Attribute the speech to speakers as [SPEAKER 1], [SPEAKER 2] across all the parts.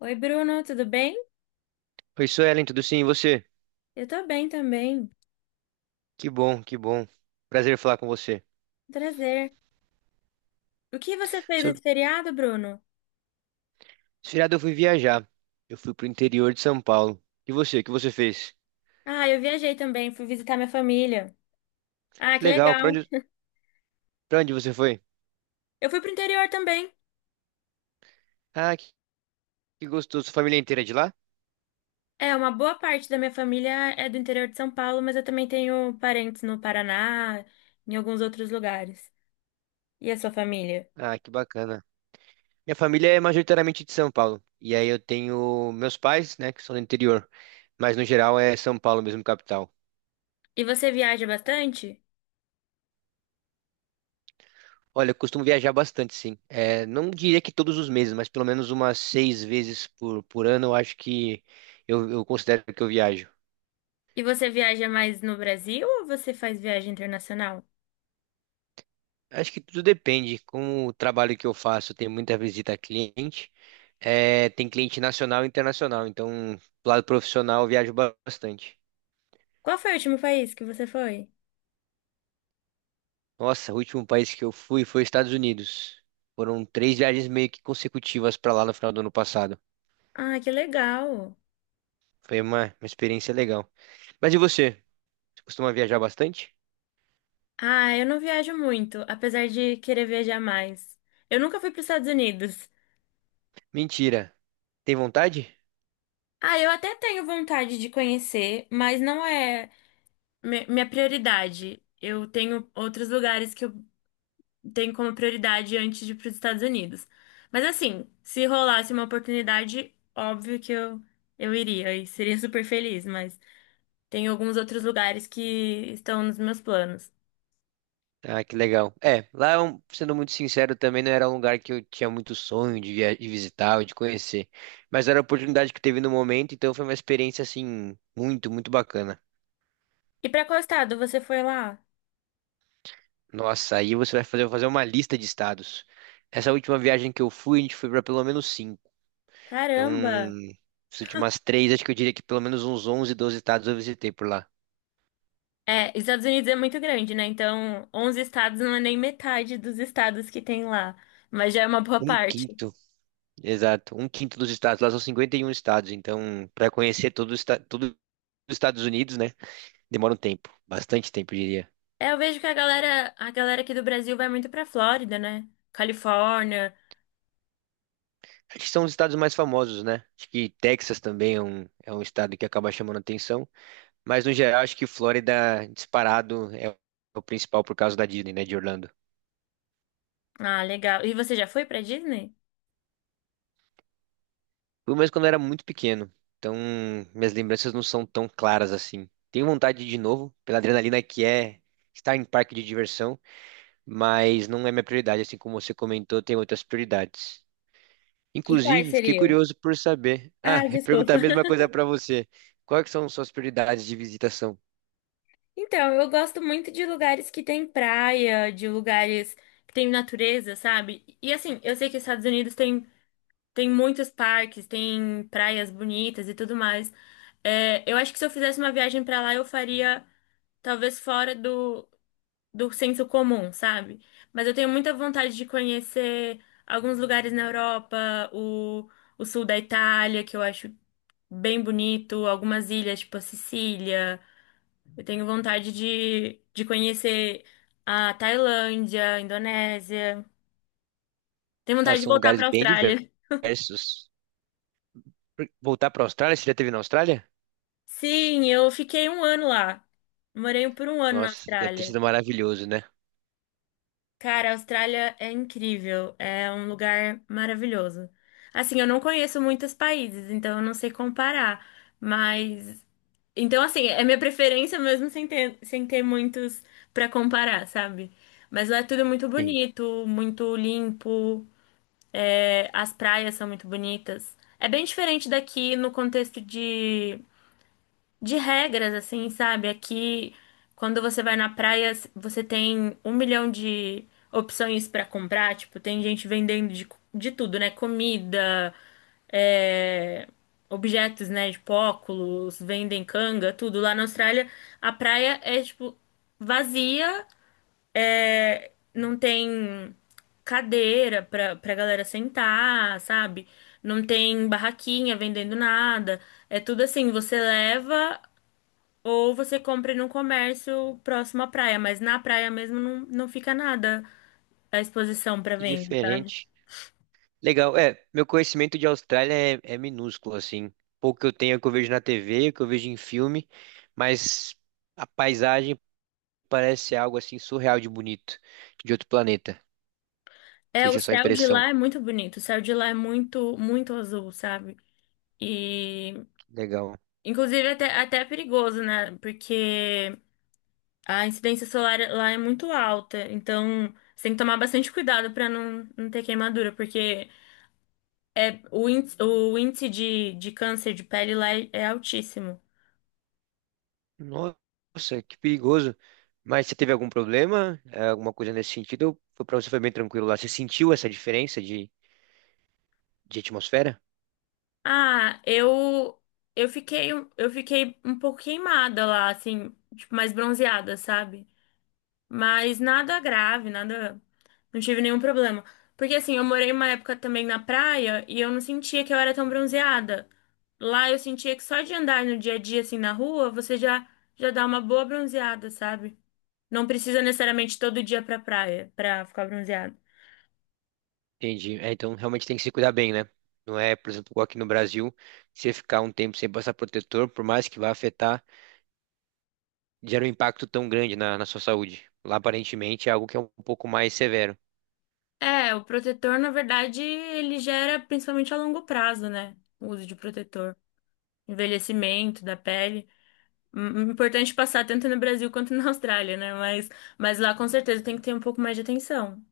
[SPEAKER 1] Oi, Bruno, tudo bem?
[SPEAKER 2] Oi, Suelen, tudo sim? E você?
[SPEAKER 1] Eu tô bem também.
[SPEAKER 2] Que bom, que bom. Prazer falar com você.
[SPEAKER 1] Prazer. O que você fez
[SPEAKER 2] Seu-
[SPEAKER 1] nesse feriado, Bruno?
[SPEAKER 2] Esse feriado eu fui viajar. Eu fui pro interior de São Paulo. E você? O que você fez?
[SPEAKER 1] Ah, eu viajei também, fui visitar minha família. Ah,
[SPEAKER 2] Que
[SPEAKER 1] que
[SPEAKER 2] legal. Pra
[SPEAKER 1] legal.
[SPEAKER 2] onde, pra onde você foi?
[SPEAKER 1] Eu fui pro interior também.
[SPEAKER 2] Ah, que gostoso. Sua família inteira é de lá?
[SPEAKER 1] É, uma boa parte da minha família é do interior de São Paulo, mas eu também tenho parentes no Paraná, em alguns outros lugares. E a sua família?
[SPEAKER 2] Ah, que bacana. Minha família é majoritariamente de São Paulo. E aí eu tenho meus pais, né, que são do interior. Mas no geral é São Paulo mesmo, capital.
[SPEAKER 1] E você viaja bastante?
[SPEAKER 2] Olha, eu costumo viajar bastante, sim. É, não diria que todos os meses, mas pelo menos umas seis vezes por ano, eu acho que eu considero que eu viajo.
[SPEAKER 1] E você viaja mais no Brasil ou você faz viagem internacional?
[SPEAKER 2] Acho que tudo depende. Com o trabalho que eu faço, tem muita visita a cliente. É, tem cliente nacional e internacional. Então, do lado profissional, eu viajo bastante.
[SPEAKER 1] Qual foi o último país que você foi?
[SPEAKER 2] Nossa, o último país que eu fui foi Estados Unidos. Foram três viagens meio que consecutivas para lá no final do ano passado.
[SPEAKER 1] Ah, que legal.
[SPEAKER 2] Foi uma experiência legal. Mas e você? Você costuma viajar bastante?
[SPEAKER 1] Ah, eu não viajo muito, apesar de querer viajar mais. Eu nunca fui para os Estados Unidos.
[SPEAKER 2] Mentira. Tem vontade?
[SPEAKER 1] Ah, eu até tenho vontade de conhecer, mas não é minha prioridade. Eu tenho outros lugares que eu tenho como prioridade antes de ir para os Estados Unidos. Mas assim, se rolasse uma oportunidade, óbvio que eu iria e seria super feliz, mas tem alguns outros lugares que estão nos meus planos.
[SPEAKER 2] Ah, que legal. É, lá, sendo muito sincero, também não era um lugar que eu tinha muito sonho de visitar ou de conhecer. Mas era a oportunidade que teve no momento, então foi uma experiência, assim, muito, muito bacana.
[SPEAKER 1] E para qual estado você foi lá?
[SPEAKER 2] Nossa, aí você vai fazer uma lista de estados. Essa última viagem que eu fui, a gente foi para pelo menos cinco. Então,
[SPEAKER 1] Caramba!
[SPEAKER 2] as últimas três, acho que eu diria que pelo menos uns 11, 12 estados eu visitei por lá.
[SPEAKER 1] É, Estados Unidos é muito grande, né? Então, 11 estados não é nem metade dos estados que tem lá, mas já é uma boa
[SPEAKER 2] Um
[SPEAKER 1] parte.
[SPEAKER 2] quinto, exato, um quinto dos estados. Lá são 51 estados, então, para conhecer todo, todo os Estados Unidos, né? Demora um tempo, bastante tempo, eu diria.
[SPEAKER 1] É, eu vejo que a galera aqui do Brasil vai muito pra Flórida, né? Califórnia.
[SPEAKER 2] Acho que são os estados mais famosos, né? Acho que Texas também é um estado que acaba chamando atenção, mas no geral acho que Flórida, disparado, é o principal por causa da Disney, né, de Orlando.
[SPEAKER 1] Ah, legal. E você já foi pra Disney?
[SPEAKER 2] Fui mais quando eu era muito pequeno, então minhas lembranças não são tão claras assim. Tenho vontade de ir de novo, pela adrenalina que é estar em parque de diversão, mas não é minha prioridade, assim como você comentou, tem outras prioridades.
[SPEAKER 1] E quais
[SPEAKER 2] Inclusive, fiquei
[SPEAKER 1] seriam?
[SPEAKER 2] curioso por saber. Ah,
[SPEAKER 1] Ah,
[SPEAKER 2] perguntar a
[SPEAKER 1] desculpa.
[SPEAKER 2] mesma coisa para você. Quais que são suas prioridades de visitação?
[SPEAKER 1] Então, eu gosto muito de lugares que tem praia, de lugares que tem natureza, sabe? E assim, eu sei que os Estados Unidos tem muitos parques, tem praias bonitas e tudo mais. É, eu acho que se eu fizesse uma viagem pra lá, eu faria talvez fora do senso comum, sabe? Mas eu tenho muita vontade de conhecer alguns lugares na Europa, o, o sul da Itália, que eu acho bem bonito, algumas ilhas, tipo a Sicília. Eu tenho vontade de conhecer a Tailândia, a Indonésia. Tenho
[SPEAKER 2] Ah,
[SPEAKER 1] vontade de
[SPEAKER 2] são
[SPEAKER 1] voltar
[SPEAKER 2] lugares
[SPEAKER 1] pra
[SPEAKER 2] bem
[SPEAKER 1] Austrália.
[SPEAKER 2] diversos. Por- Voltar para a Austrália? Você já esteve na Austrália?
[SPEAKER 1] Sim, eu fiquei um ano lá. Morei por um ano na
[SPEAKER 2] Nossa, deve ter
[SPEAKER 1] Austrália.
[SPEAKER 2] sido maravilhoso, né?
[SPEAKER 1] Cara, a Austrália é incrível, é um lugar maravilhoso. Assim, eu não conheço muitos países, então eu não sei comparar, mas então assim, é minha preferência mesmo sem ter muitos pra comparar, sabe? Mas lá é tudo muito
[SPEAKER 2] Sim.
[SPEAKER 1] bonito, muito limpo, é, as praias são muito bonitas. É bem diferente daqui no contexto de regras, assim, sabe? Aqui, quando você vai na praia, você tem um milhão de opções pra comprar. Tipo, tem gente vendendo de tudo, né? Comida, é, objetos, né? Tipo, óculos, vendem canga, tudo. Lá na Austrália, a praia é, tipo, vazia, é, não tem cadeira pra galera sentar, sabe? Não tem barraquinha vendendo nada. É tudo assim, você leva. Ou você compra num comércio próximo à praia, mas na praia mesmo não, não fica nada à exposição para
[SPEAKER 2] Que
[SPEAKER 1] venda, sabe?
[SPEAKER 2] diferente. Legal. É, meu conhecimento de Austrália é minúsculo, assim. Pouco que eu tenho é o que eu vejo na TV, o que eu vejo em filme, mas a paisagem parece algo assim surreal de bonito, de outro planeta. Não
[SPEAKER 1] É,
[SPEAKER 2] sei
[SPEAKER 1] o
[SPEAKER 2] se é só
[SPEAKER 1] céu de
[SPEAKER 2] impressão.
[SPEAKER 1] lá é muito bonito, o céu de lá é muito, muito azul, sabe? E,
[SPEAKER 2] Legal.
[SPEAKER 1] inclusive, até é perigoso, né? Porque a incidência solar lá é muito alta, então você tem que tomar bastante cuidado para não, não ter queimadura, porque é, o índice de câncer de pele lá é altíssimo.
[SPEAKER 2] Nossa, que perigoso. Mas você teve algum problema? Alguma coisa nesse sentido? Ou foi, para você foi bem tranquilo lá. Você sentiu essa diferença de atmosfera?
[SPEAKER 1] Ah, eu fiquei um pouco queimada lá, assim, tipo, mais bronzeada, sabe? Mas nada grave, nada, não tive nenhum problema. Porque assim, eu morei uma época também na praia e eu não sentia que eu era tão bronzeada. Lá eu sentia que só de andar no dia a dia assim na rua, você já dá uma boa bronzeada, sabe? Não precisa necessariamente todo dia pra praia pra ficar bronzeada.
[SPEAKER 2] Entendi. É, então realmente tem que se cuidar bem, né? Não é, por exemplo, igual aqui no Brasil, você ficar um tempo sem passar protetor, por mais que vá afetar, gera um impacto tão grande na sua saúde. Lá aparentemente é algo que é um pouco mais severo.
[SPEAKER 1] É, o protetor, na verdade, ele gera principalmente a longo prazo, né? O uso de protetor, envelhecimento da pele. Importante passar tanto no Brasil quanto na Austrália, né? Mas lá com certeza tem que ter um pouco mais de atenção.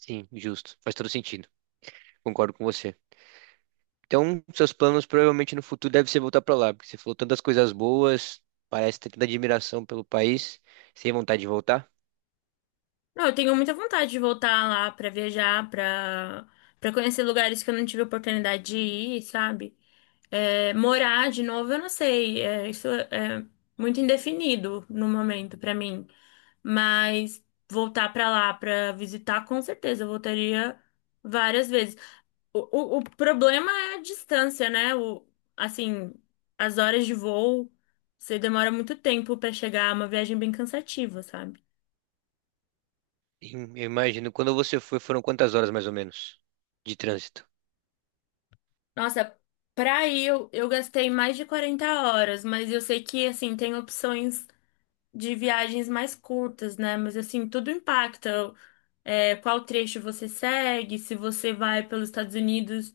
[SPEAKER 2] Sim, justo. Faz todo sentido. Concordo com você. Então, seus planos provavelmente no futuro devem ser voltar para lá, porque você falou tantas coisas boas, parece ter tanta admiração pelo país, sem vontade de voltar.
[SPEAKER 1] Não, eu tenho muita vontade de voltar lá pra viajar, pra para conhecer lugares que eu não tive oportunidade de ir, sabe? É, morar de novo, eu não sei. É, isso é muito indefinido no momento pra mim. Mas voltar pra lá pra visitar, com certeza, eu voltaria várias vezes. O, o problema é a distância, né? Assim, as horas de voo, você demora muito tempo pra chegar, é uma viagem bem cansativa, sabe?
[SPEAKER 2] E eu imagino, quando você foi, foram quantas horas mais ou menos de trânsito?
[SPEAKER 1] Nossa, pra ir eu gastei mais de 40 horas, mas eu sei que, assim, tem opções de viagens mais curtas, né? Mas, assim, tudo impacta. É, qual trecho você segue, se você vai pelos Estados Unidos,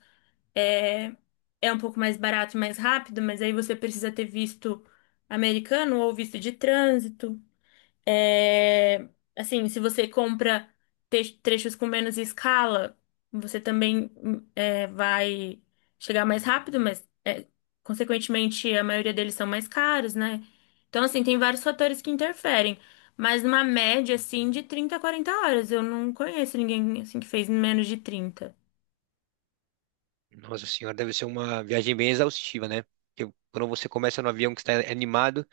[SPEAKER 1] é, é, um pouco mais barato, e mais rápido, mas aí você precisa ter visto americano ou visto de trânsito. É, assim, se você compra trechos com menos escala, você também é, vai chegar mais rápido, mas é, consequentemente a maioria deles são mais caros, né? Então, assim, tem vários fatores que interferem, mas numa média, assim, de 30 a 40 horas. Eu não conheço ninguém, assim, que fez em menos de 30.
[SPEAKER 2] Nossa senhora, deve ser uma viagem bem exaustiva, né? Porque quando você começa no avião que está animado,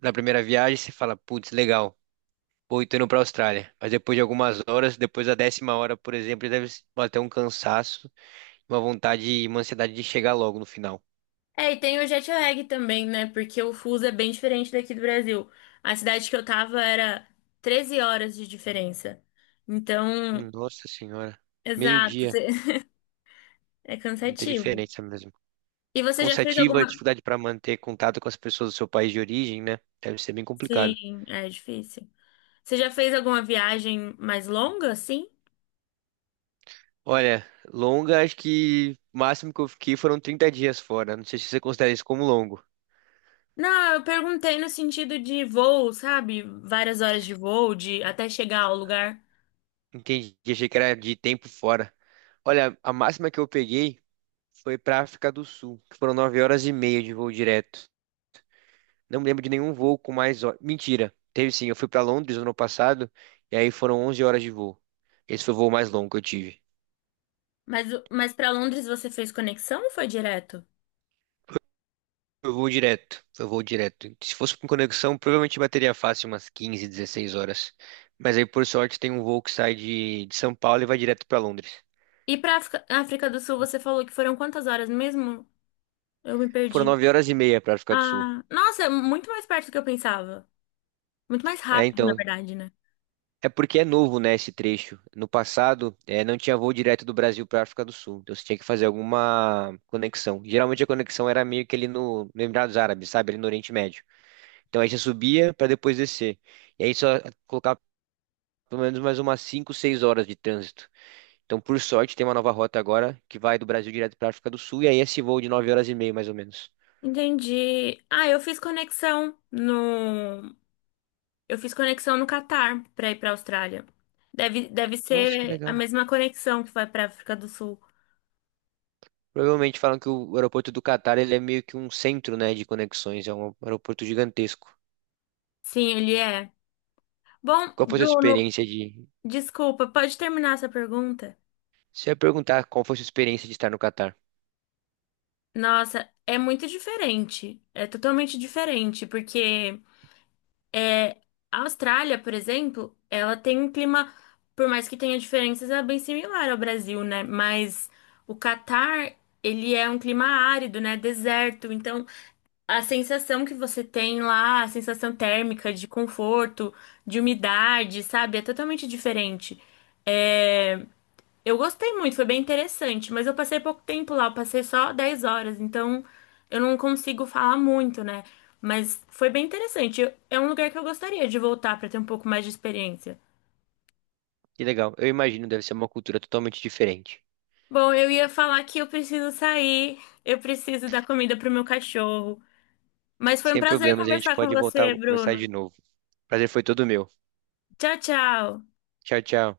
[SPEAKER 2] na primeira viagem você fala, putz, legal, vou tô indo para a Austrália. Mas depois de algumas horas, depois da 10ª hora, por exemplo, deve bater um cansaço, uma vontade e uma ansiedade de chegar logo no final.
[SPEAKER 1] É, e tem o jet lag também, né? Porque o fuso é bem diferente daqui do Brasil. A cidade que eu tava era 13 horas de diferença. Então,
[SPEAKER 2] Nossa senhora.
[SPEAKER 1] exato,
[SPEAKER 2] Meio-dia.
[SPEAKER 1] é
[SPEAKER 2] Muita
[SPEAKER 1] cansativo.
[SPEAKER 2] diferença mesmo.
[SPEAKER 1] E você já fez
[SPEAKER 2] Cansativa,
[SPEAKER 1] alguma?
[SPEAKER 2] dificuldade para manter contato com as pessoas do seu país de origem, né? Deve ser bem complicado.
[SPEAKER 1] Sim, é difícil. Você já fez alguma viagem mais longa, assim?
[SPEAKER 2] Olha, longa, acho que o máximo que eu fiquei foram 30 dias fora. Não sei se você considera isso como longo.
[SPEAKER 1] Não, eu perguntei no sentido de voo, sabe? Várias horas de voo, de até chegar ao lugar.
[SPEAKER 2] Entendi, achei que era de tempo fora. Olha, a máxima que eu peguei foi para África do Sul, que foram 9 horas e meia de voo direto. Não me lembro de nenhum voo com mais horas. Mentira. Teve sim, eu fui para Londres no ano passado e aí foram 11 horas de voo. Esse foi o voo mais longo que eu tive.
[SPEAKER 1] Mas para Londres você fez conexão ou foi direto?
[SPEAKER 2] Foi voo direto, foi voo direto. Se fosse com conexão, provavelmente bateria fácil umas 15, 16 horas. Mas aí, por sorte, tem um voo que sai de São Paulo e vai direto para Londres.
[SPEAKER 1] E para África do Sul você falou que foram quantas horas mesmo? Eu me
[SPEAKER 2] Foram
[SPEAKER 1] perdi.
[SPEAKER 2] 9 horas e meia para África do Sul.
[SPEAKER 1] Ah, nossa, é muito mais perto do que eu pensava. Muito mais
[SPEAKER 2] É,
[SPEAKER 1] rápido, na
[SPEAKER 2] então,
[SPEAKER 1] verdade, né?
[SPEAKER 2] é porque é novo, né, esse trecho. No passado, não tinha voo direto do Brasil para a África do Sul. Então você tinha que fazer alguma conexão. Geralmente a conexão era meio que ali no Emirados Árabes, sabe? Ali no Oriente Médio. Então aí você subia para depois descer. E aí só colocava pelo menos mais umas 5, 6 horas de trânsito. Então, por sorte, tem uma nova rota agora que vai do Brasil direto para a África do Sul. E aí esse voo de 9 horas e meia, mais ou menos.
[SPEAKER 1] Entendi. Eu fiz conexão no Catar pra ir pra Austrália. Deve
[SPEAKER 2] Nossa, que
[SPEAKER 1] ser a
[SPEAKER 2] legal.
[SPEAKER 1] mesma conexão que vai pra África do Sul.
[SPEAKER 2] Provavelmente falam que o aeroporto do Catar ele é meio que um centro, né, de conexões. É um aeroporto gigantesco.
[SPEAKER 1] Sim, ele é. Bom,
[SPEAKER 2] Qual foi a sua
[SPEAKER 1] Bruno,
[SPEAKER 2] experiência de.
[SPEAKER 1] desculpa, pode terminar essa pergunta?
[SPEAKER 2] Se eu perguntar qual foi a sua experiência de estar no Catar.
[SPEAKER 1] Nossa, é muito diferente. É totalmente diferente, porque a Austrália, por exemplo, ela tem um clima, por mais que tenha diferenças, é bem similar ao Brasil, né? Mas o Catar, ele é um clima árido, né? Deserto. Então, a sensação que você tem lá, a sensação térmica de conforto, de umidade, sabe? É totalmente diferente. É, eu gostei muito, foi bem interessante, mas eu passei pouco tempo lá, eu passei só 10 horas, então eu não consigo falar muito, né? Mas foi bem interessante. É um lugar que eu gostaria de voltar para ter um pouco mais de experiência.
[SPEAKER 2] Que legal. Eu imagino, deve ser uma cultura totalmente diferente.
[SPEAKER 1] Bom, eu ia falar que eu preciso sair, eu preciso dar comida pro meu cachorro. Mas foi um
[SPEAKER 2] Sem
[SPEAKER 1] prazer
[SPEAKER 2] problemas, a gente
[SPEAKER 1] conversar com
[SPEAKER 2] pode voltar a
[SPEAKER 1] você,
[SPEAKER 2] conversar de
[SPEAKER 1] Bruno.
[SPEAKER 2] novo. Prazer foi todo meu.
[SPEAKER 1] Tchau, tchau.
[SPEAKER 2] Tchau, tchau.